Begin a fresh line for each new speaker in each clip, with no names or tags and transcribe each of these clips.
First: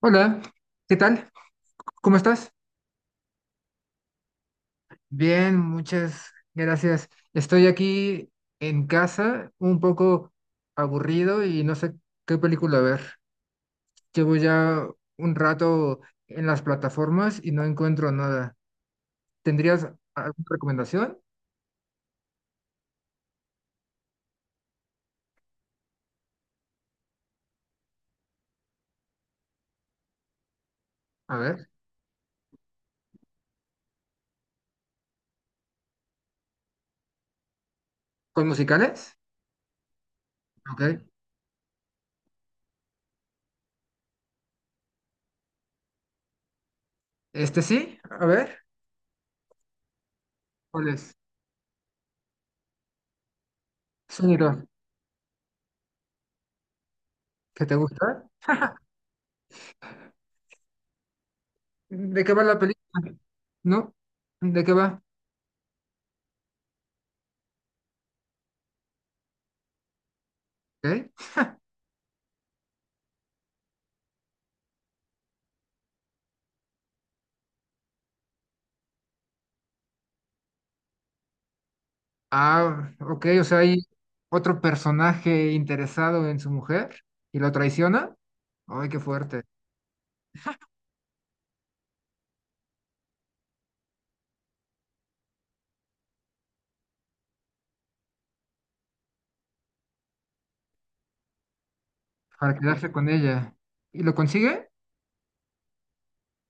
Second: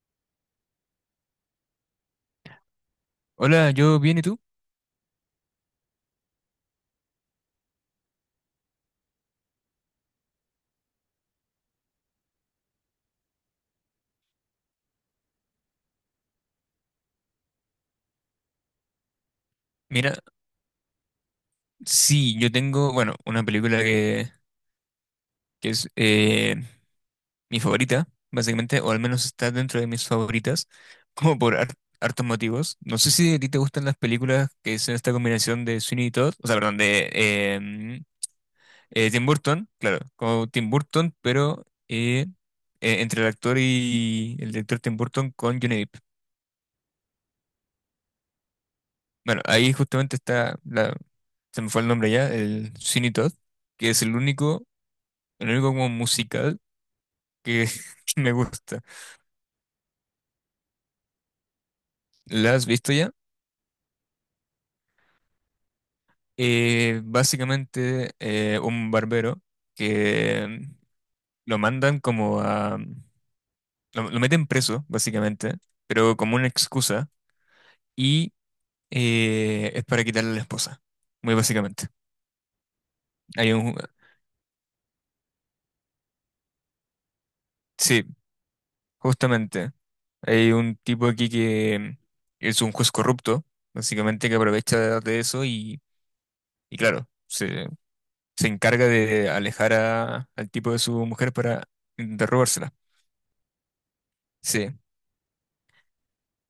Hola, ¿qué tal? ¿Cómo estás?
Hola, yo bien, ¿y tú?
Bien, muchas gracias. Estoy aquí en casa, un poco aburrido y no sé qué película ver. Llevo ya un rato en las plataformas y no encuentro nada. ¿Tendrías
Mira,
alguna recomendación?
sí, yo tengo, bueno, una película que es mi favorita, básicamente, o al menos está dentro de mis favoritas, como
A ver,
hartos motivos. No sé si a ti te gustan las películas que es esta combinación de Sweeney y Todd, o sea, perdón, de em,
¿con musicales?
Tim Burton, claro, como Tim
Ok.
Burton, pero entre el actor y el director Tim Burton con Johnny Depp.
¿Este sí? A ver,
Bueno, ahí justamente está,
¿cuál
la,
es?
se me fue el nombre ya, el Sweeney Todd, que es el
Sonido,
único, el único como musical
¿que
que,
te
que
gusta?
me gusta.
¿De qué va
¿La
la
has visto ya?
película? ¿No? ¿De qué va?
Básicamente un barbero que
¿Ok?
lo mandan como a... Lo meten preso, básicamente, pero como una excusa y es para quitarle a la esposa, muy básicamente.
Ah, ok, o
Hay
sea,
un...
hay otro personaje interesado en su mujer y lo
Sí,
traiciona. Ay, qué fuerte.
justamente. Hay un tipo aquí que es un juez corrupto, básicamente, que aprovecha de eso y claro, se encarga de al tipo de su mujer para intentar
Para
robársela.
quedarse con ella. ¿Y lo consigue?
Sí.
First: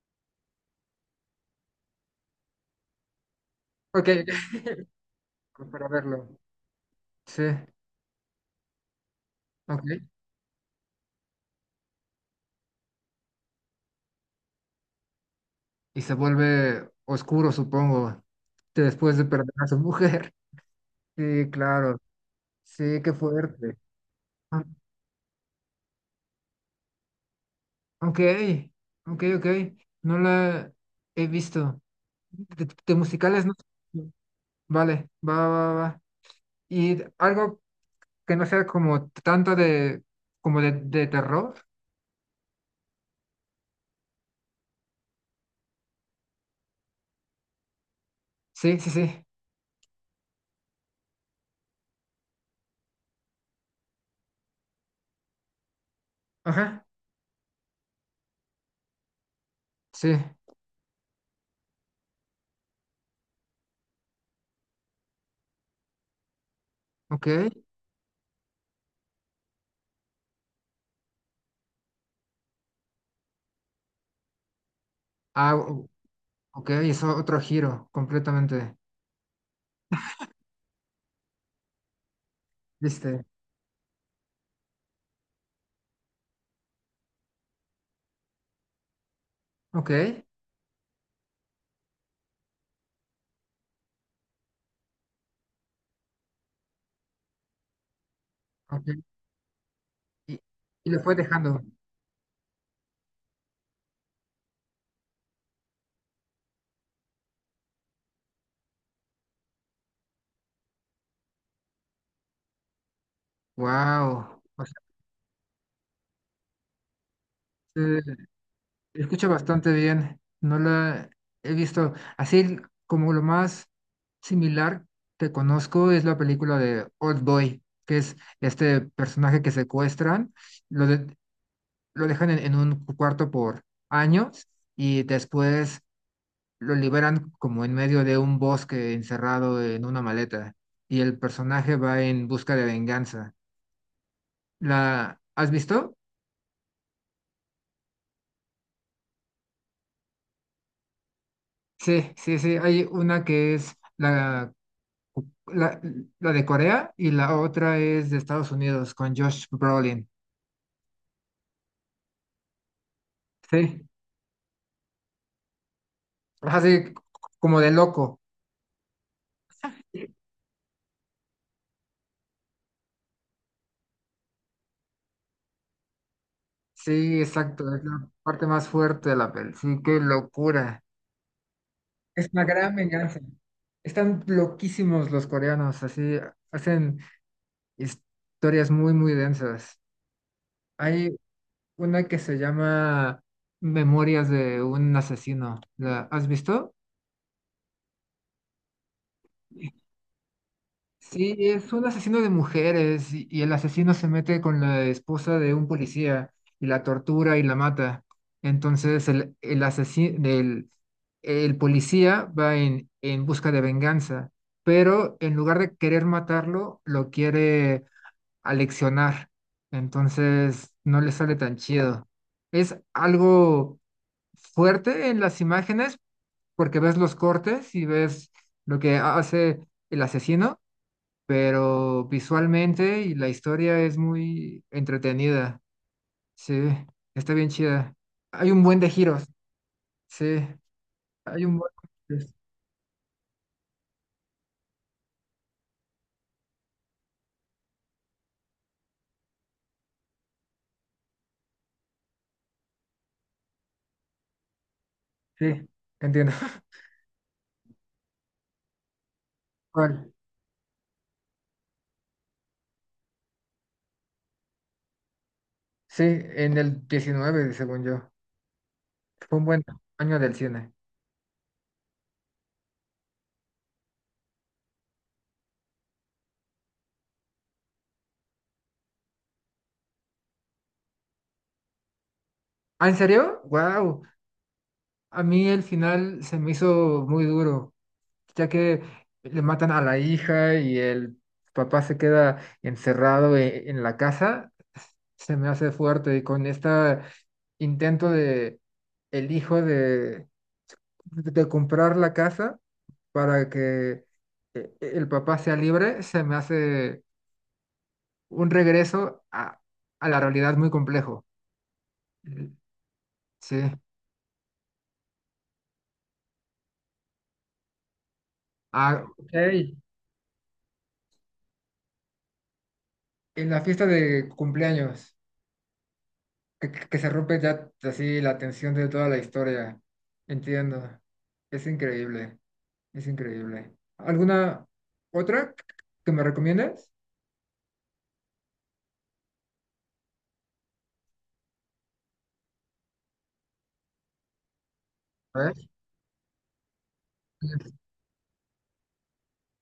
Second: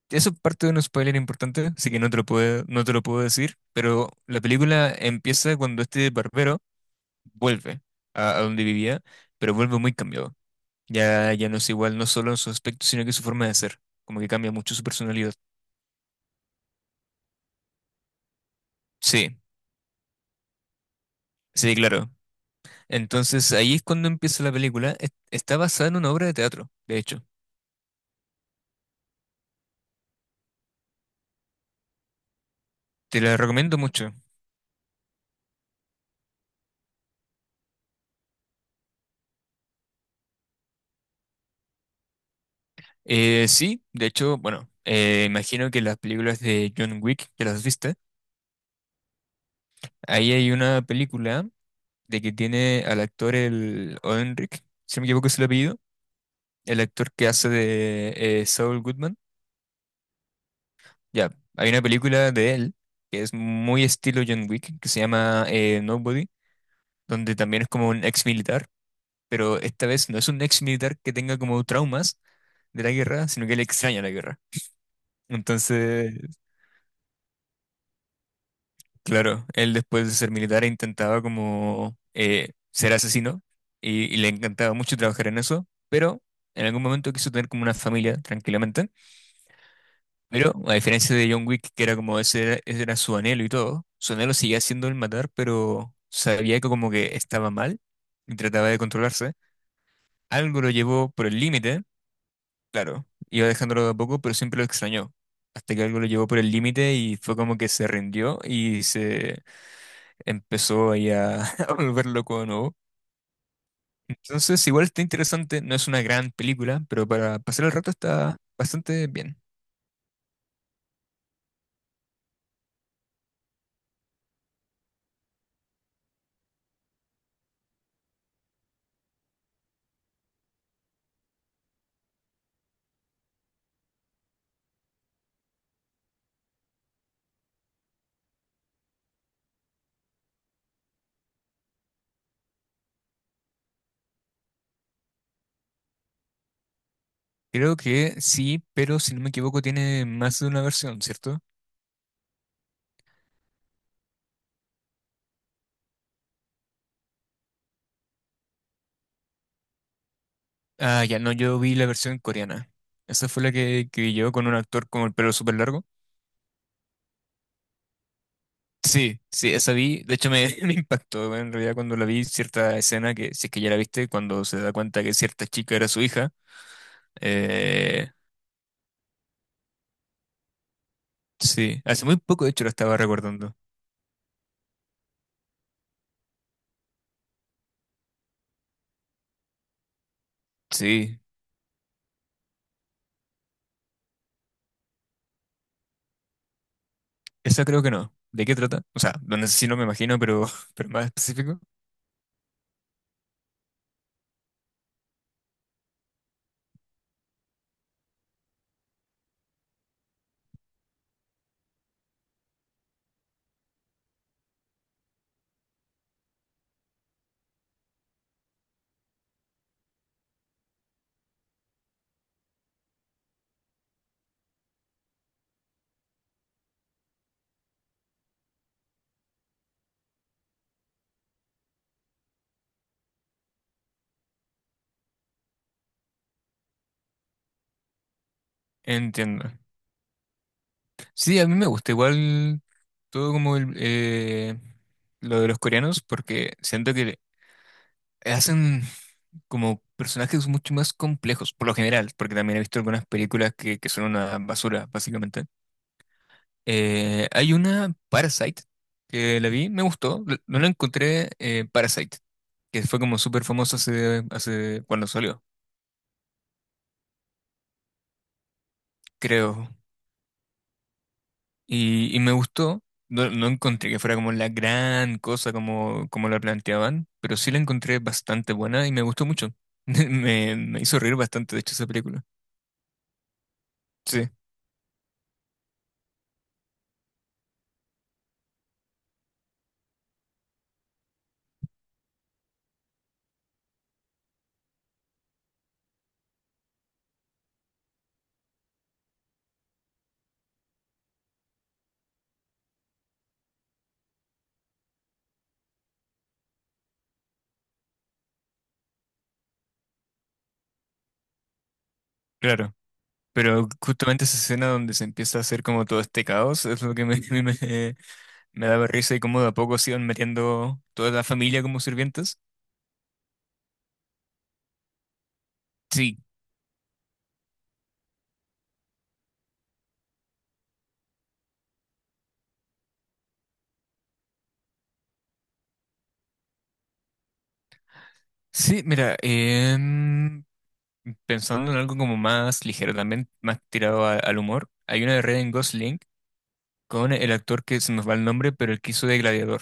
Eso es parte de un spoiler importante, así que no te lo puedo decir,
Ok,
pero la película empieza
ok,
cuando
para
este
verlo.
barbero
Sí,
vuelve a donde vivía, pero vuelve muy
ok.
cambiado. Ya, ya no es igual, no solo en su aspecto, sino que su forma de ser, como que cambia mucho su personalidad.
Y se vuelve oscuro, supongo, después de
Sí,
perder a su mujer. Sí,
sí,
claro.
claro.
Sí, qué
Entonces ahí
fuerte.
es cuando empieza la
Ah,
película. Está basada en una obra de teatro, de hecho.
ok, ok, ok. No la he visto. De
Te la
musicales no.
recomiendo mucho.
Vale, va, va, va. ¿Y algo que no sea como tanto de, como de terror?
Sí, de hecho, bueno, imagino que las películas de John Wick, que las viste,
Sí, sí, sí.
ahí hay una película de que tiene al actor el Oenric, si no me equivoco es el apellido, el
Ajá.
actor que hace de Saul Goodman.
Sí.
Ya, hay una película de él que es muy estilo John Wick, que se llama Nobody,
Ok.
donde también es como un ex militar, pero esta vez no es un ex militar que tenga como traumas de la guerra, sino que le extraña la guerra.
Ah,
Entonces,
ok, hizo otro giro completamente.
claro, él después de ser militar intentaba como ser
¿Viste?
asesino y le encantaba mucho trabajar en eso, pero en algún momento quiso tener como una familia tranquilamente,
Ok.
pero a diferencia de John Wick, que era como ese era su anhelo y todo, su anhelo seguía siendo el matar, pero sabía que como que estaba mal y trataba de
Ok.
controlarse,
Y,
algo lo
y lo
llevó
fue
por el
dejando.
límite, claro, iba dejándolo de a poco, pero siempre lo extrañó, hasta que algo lo llevó por el límite y fue como que se rindió y se empezó ahí a, a volver loco de nuevo.
Wow. O
Entonces,
sea,
igual está interesante, no es una gran película, pero para pasar el rato está
se
bastante
escucha
bien.
bastante bien. No la he visto. Así como lo más similar que conozco es la película de Old Boy, que es este personaje que secuestran, lo de- lo dejan en un cuarto por años y después lo liberan como en medio de un bosque encerrado en una maleta, y el personaje va en busca de venganza. ¿La has visto?
Creo que sí, pero si no me equivoco tiene más de una versión, ¿cierto?
Sí, sí, sí. Hay una que es la, la de Corea y la otra es de Estados Unidos con Josh Brolin.
Ah, ya no, yo vi la versión coreana. Esa fue la
Sí,
que vi yo con un actor con el pelo súper largo.
así como de loco.
Sí, sí, esa vi. De hecho, me impactó en realidad cuando la vi cierta escena que, si es que ya la viste, cuando se da cuenta que cierta chica era su hija.
Sí, exacto. Es la
Eh,
parte más fuerte de la peli. Sí, qué locura.
sí, hace muy
Es una
poco, de hecho, la
gran
estaba
venganza.
recordando.
Están loquísimos los coreanos, así hacen historias muy, muy densas. Hay
Sí,
una que se llama Memorias de un asesino. ¿La has visto?
esa creo que no. ¿De qué trata? O sea, donde sí no me imagino, pero, pero más
Sí,
específico.
es un asesino de mujeres, y el asesino se mete con la esposa de un policía y la tortura y la mata. Entonces el policía va en busca de venganza, pero en lugar de querer matarlo, lo quiere aleccionar. Entonces no le sale tan chido. Es algo fuerte en las imágenes porque ves los cortes y ves lo que hace el asesino, pero visualmente y la historia es muy entretenida. Sí, está bien chida. Hay un buen de giros.
Entiendo.
Sí,
Sí,
hay
a mí
un
me
buen
gusta
de giros.
igual todo como lo de los coreanos, porque siento que hacen como personajes mucho más complejos, por lo general, porque también he visto algunas películas que son una basura, básicamente.
Sí, entiendo.
Hay una Parasite que la vi, me
¿Cuál?
gustó, no la encontré Parasite, que fue como súper famosa hace cuando salió,
Sí, en el diecinueve según yo. Fue un buen
creo.
año del cine.
Y me gustó. No, no encontré que fuera como la gran cosa como la planteaban, pero sí la encontré bastante buena y me gustó mucho. Me hizo reír bastante, de hecho, esa película.
¿Ah, en serio? ¡Wow!
Sí,
A mí el final se me hizo muy duro, ya que le matan a la hija y el papá se queda encerrado en la casa. Se me hace fuerte, y con este intento de el hijo de comprar la casa para que el papá sea libre, se me hace un regreso a la realidad muy complejo.
claro.
Sí.
Pero justamente esa escena donde se empieza a hacer como todo este caos es lo que me daba
Ah,
risa y cómo de a
ok.
poco se iban metiendo toda la familia como sirvientas.
En la fiesta de cumpleaños.
Sí,
Que se rompe ya así la tensión de toda la historia. Entiendo. Es increíble, es increíble. ¿Alguna otra que me recomiendas?
sí, mira, pensando en algo como más ligero, también más tirado al humor, hay una de
A
Ryan
ver.
Gosling. Con el actor que se nos va el nombre, pero el que hizo de Gladiador,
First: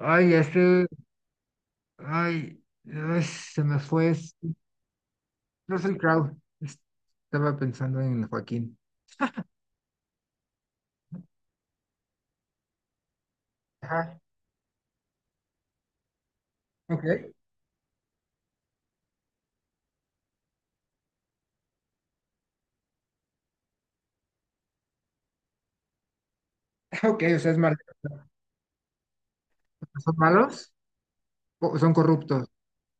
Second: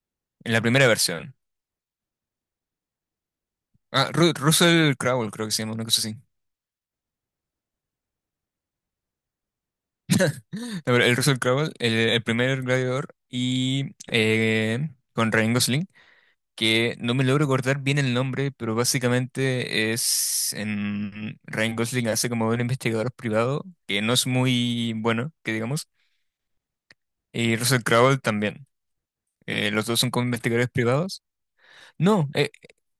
Ay,
en la
este,
primera versión.
ay, ay, se me fue.
Ah,
Es
Russell Crowe, creo que se llama, una
Russell
cosa así.
Crowe. Estaba pensando en Joaquín.
No, pero el Russell Crowe, el primer Gladiador, y
Ajá.
con Ryan Gosling, que
Ok,
no me logro acordar bien el nombre, pero básicamente es en Ryan Gosling hace como un investigador privado, que no es muy bueno, que digamos,
ok, o sea,
y
es malo.
Russell Crowe también. Los dos son
¿Son
como
malos?
investigadores privados.
¿O son
No,
corruptos?
eh,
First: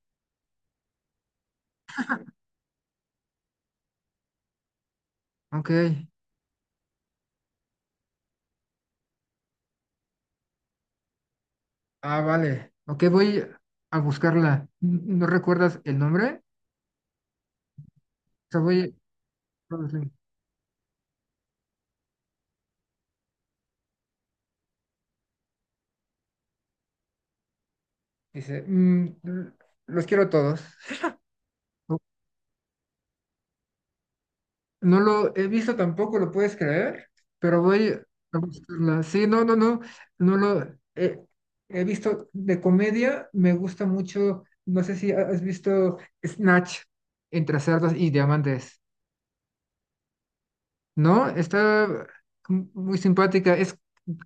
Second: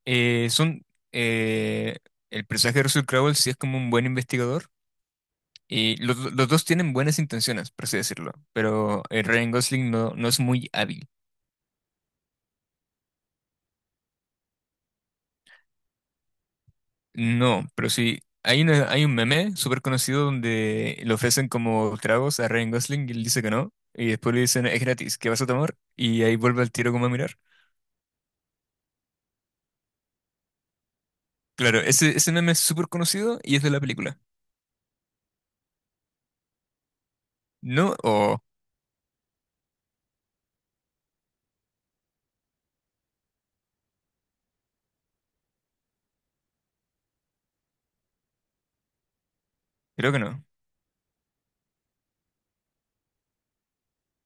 eh, son eh, el personaje de Russell Crowe sí es como un buen investigador
Ok.
y los, los dos tienen buenas intenciones, por así decirlo, pero Ryan Gosling no, no es muy hábil.
Ah, vale. Ok, voy a buscarla. ¿No recuerdas el nombre?
No, pero sí,
O sea,
hay,
voy...
hay un meme súper conocido donde le ofrecen como tragos a Ryan Gosling y él dice que no, y después le dicen es gratis, ¿qué vas a tomar? Y ahí vuelve al tiro como a mirar.
Dice, "Mm, los quiero a todos".
Claro,
No,
ese meme es súper conocido y es de la película.
no lo he visto tampoco, ¿lo puedes creer? Pero voy
No,
a
o
buscarla. Sí, no, no, no, no lo he, he visto de comedia. Me gusta mucho, no sé si has visto Snatch entre cerdos y diamantes.
creo que no.
No, está muy simpática. Es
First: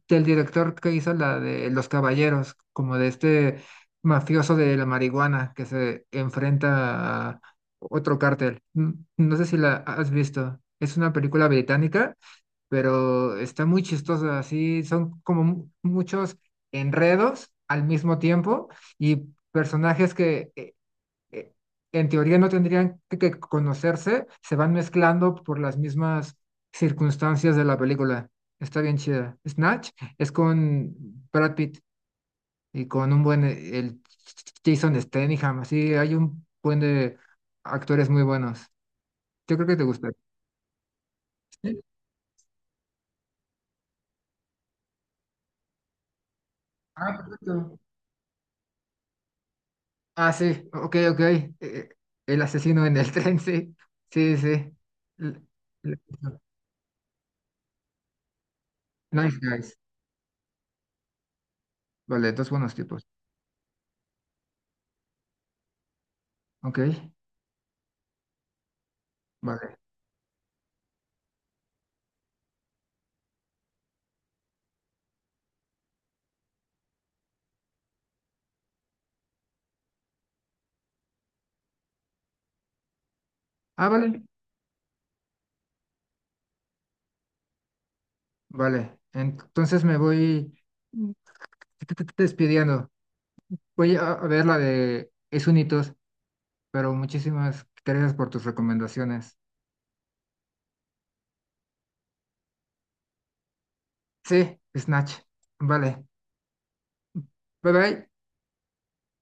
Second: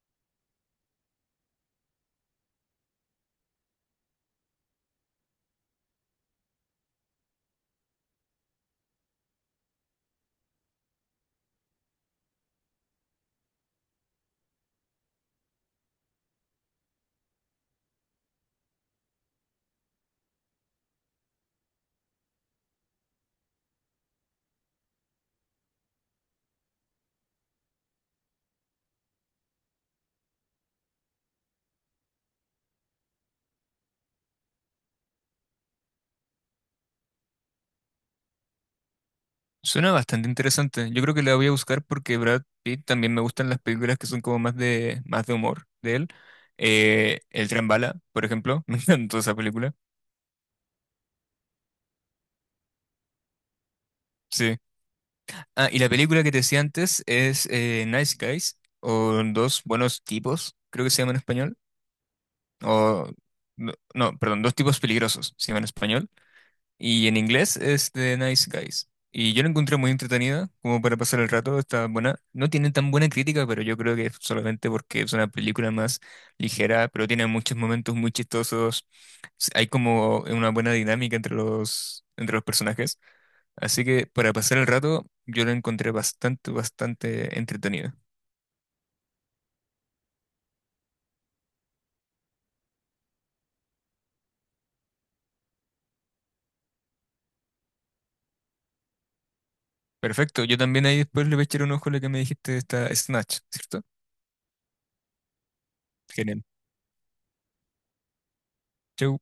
del director que hizo la de Los Caballeros, como de este mafioso de la marihuana que se enfrenta a otro cártel. No sé si la has visto. Es una película británica, pero está muy chistosa. Así son como muchos enredos al mismo tiempo, y personajes que eh, en teoría no tendrían que conocerse, se van mezclando por las mismas circunstancias de la película. Está bien chida. Snatch es con Brad Pitt y con un buen, el Jason Statham, así hay un buen de actores muy buenos. Yo creo que te
Suena
gusta.
bastante interesante. Yo creo que la voy a
Sí.
buscar porque Brad Pitt también me gustan las películas que son como más de humor de él.
Ah,
El tren
perfecto.
bala, por ejemplo. Me encantó esa película.
Ah, sí, ok, ok. Eh, el asesino en el tren, sí. Sí,
Sí.
sí. L-
Ah, y la
l-
película que te decía antes es Nice Guys o
Nice
Dos
guys.
Buenos Tipos, creo que se llama en español.
Vale, dos buenos tipos.
O, no, no, perdón, Dos Tipos Peligrosos se llama en español.
Ok,
Y en inglés es The Nice Guys. Y yo la
vale.
encontré muy entretenida, como para pasar el rato, está buena. No tiene tan buena crítica, pero yo creo que es solamente porque es una película más ligera, pero tiene muchos momentos muy chistosos. Hay como una buena dinámica entre entre los personajes. Así
Ah,
que
vale.
para pasar el rato, yo la encontré bastante entretenida.
Vale, entonces me voy mm, despidiendo. Voy a ver la de Es Unitos, pero muchísimas gracias por tus recomendaciones.
Perfecto, yo también ahí después le voy a echar un ojo a lo que me dijiste, esta Snatch, ¿cierto?
Sí, Snatch. Vale,
Genial.
bye bye.
Chau.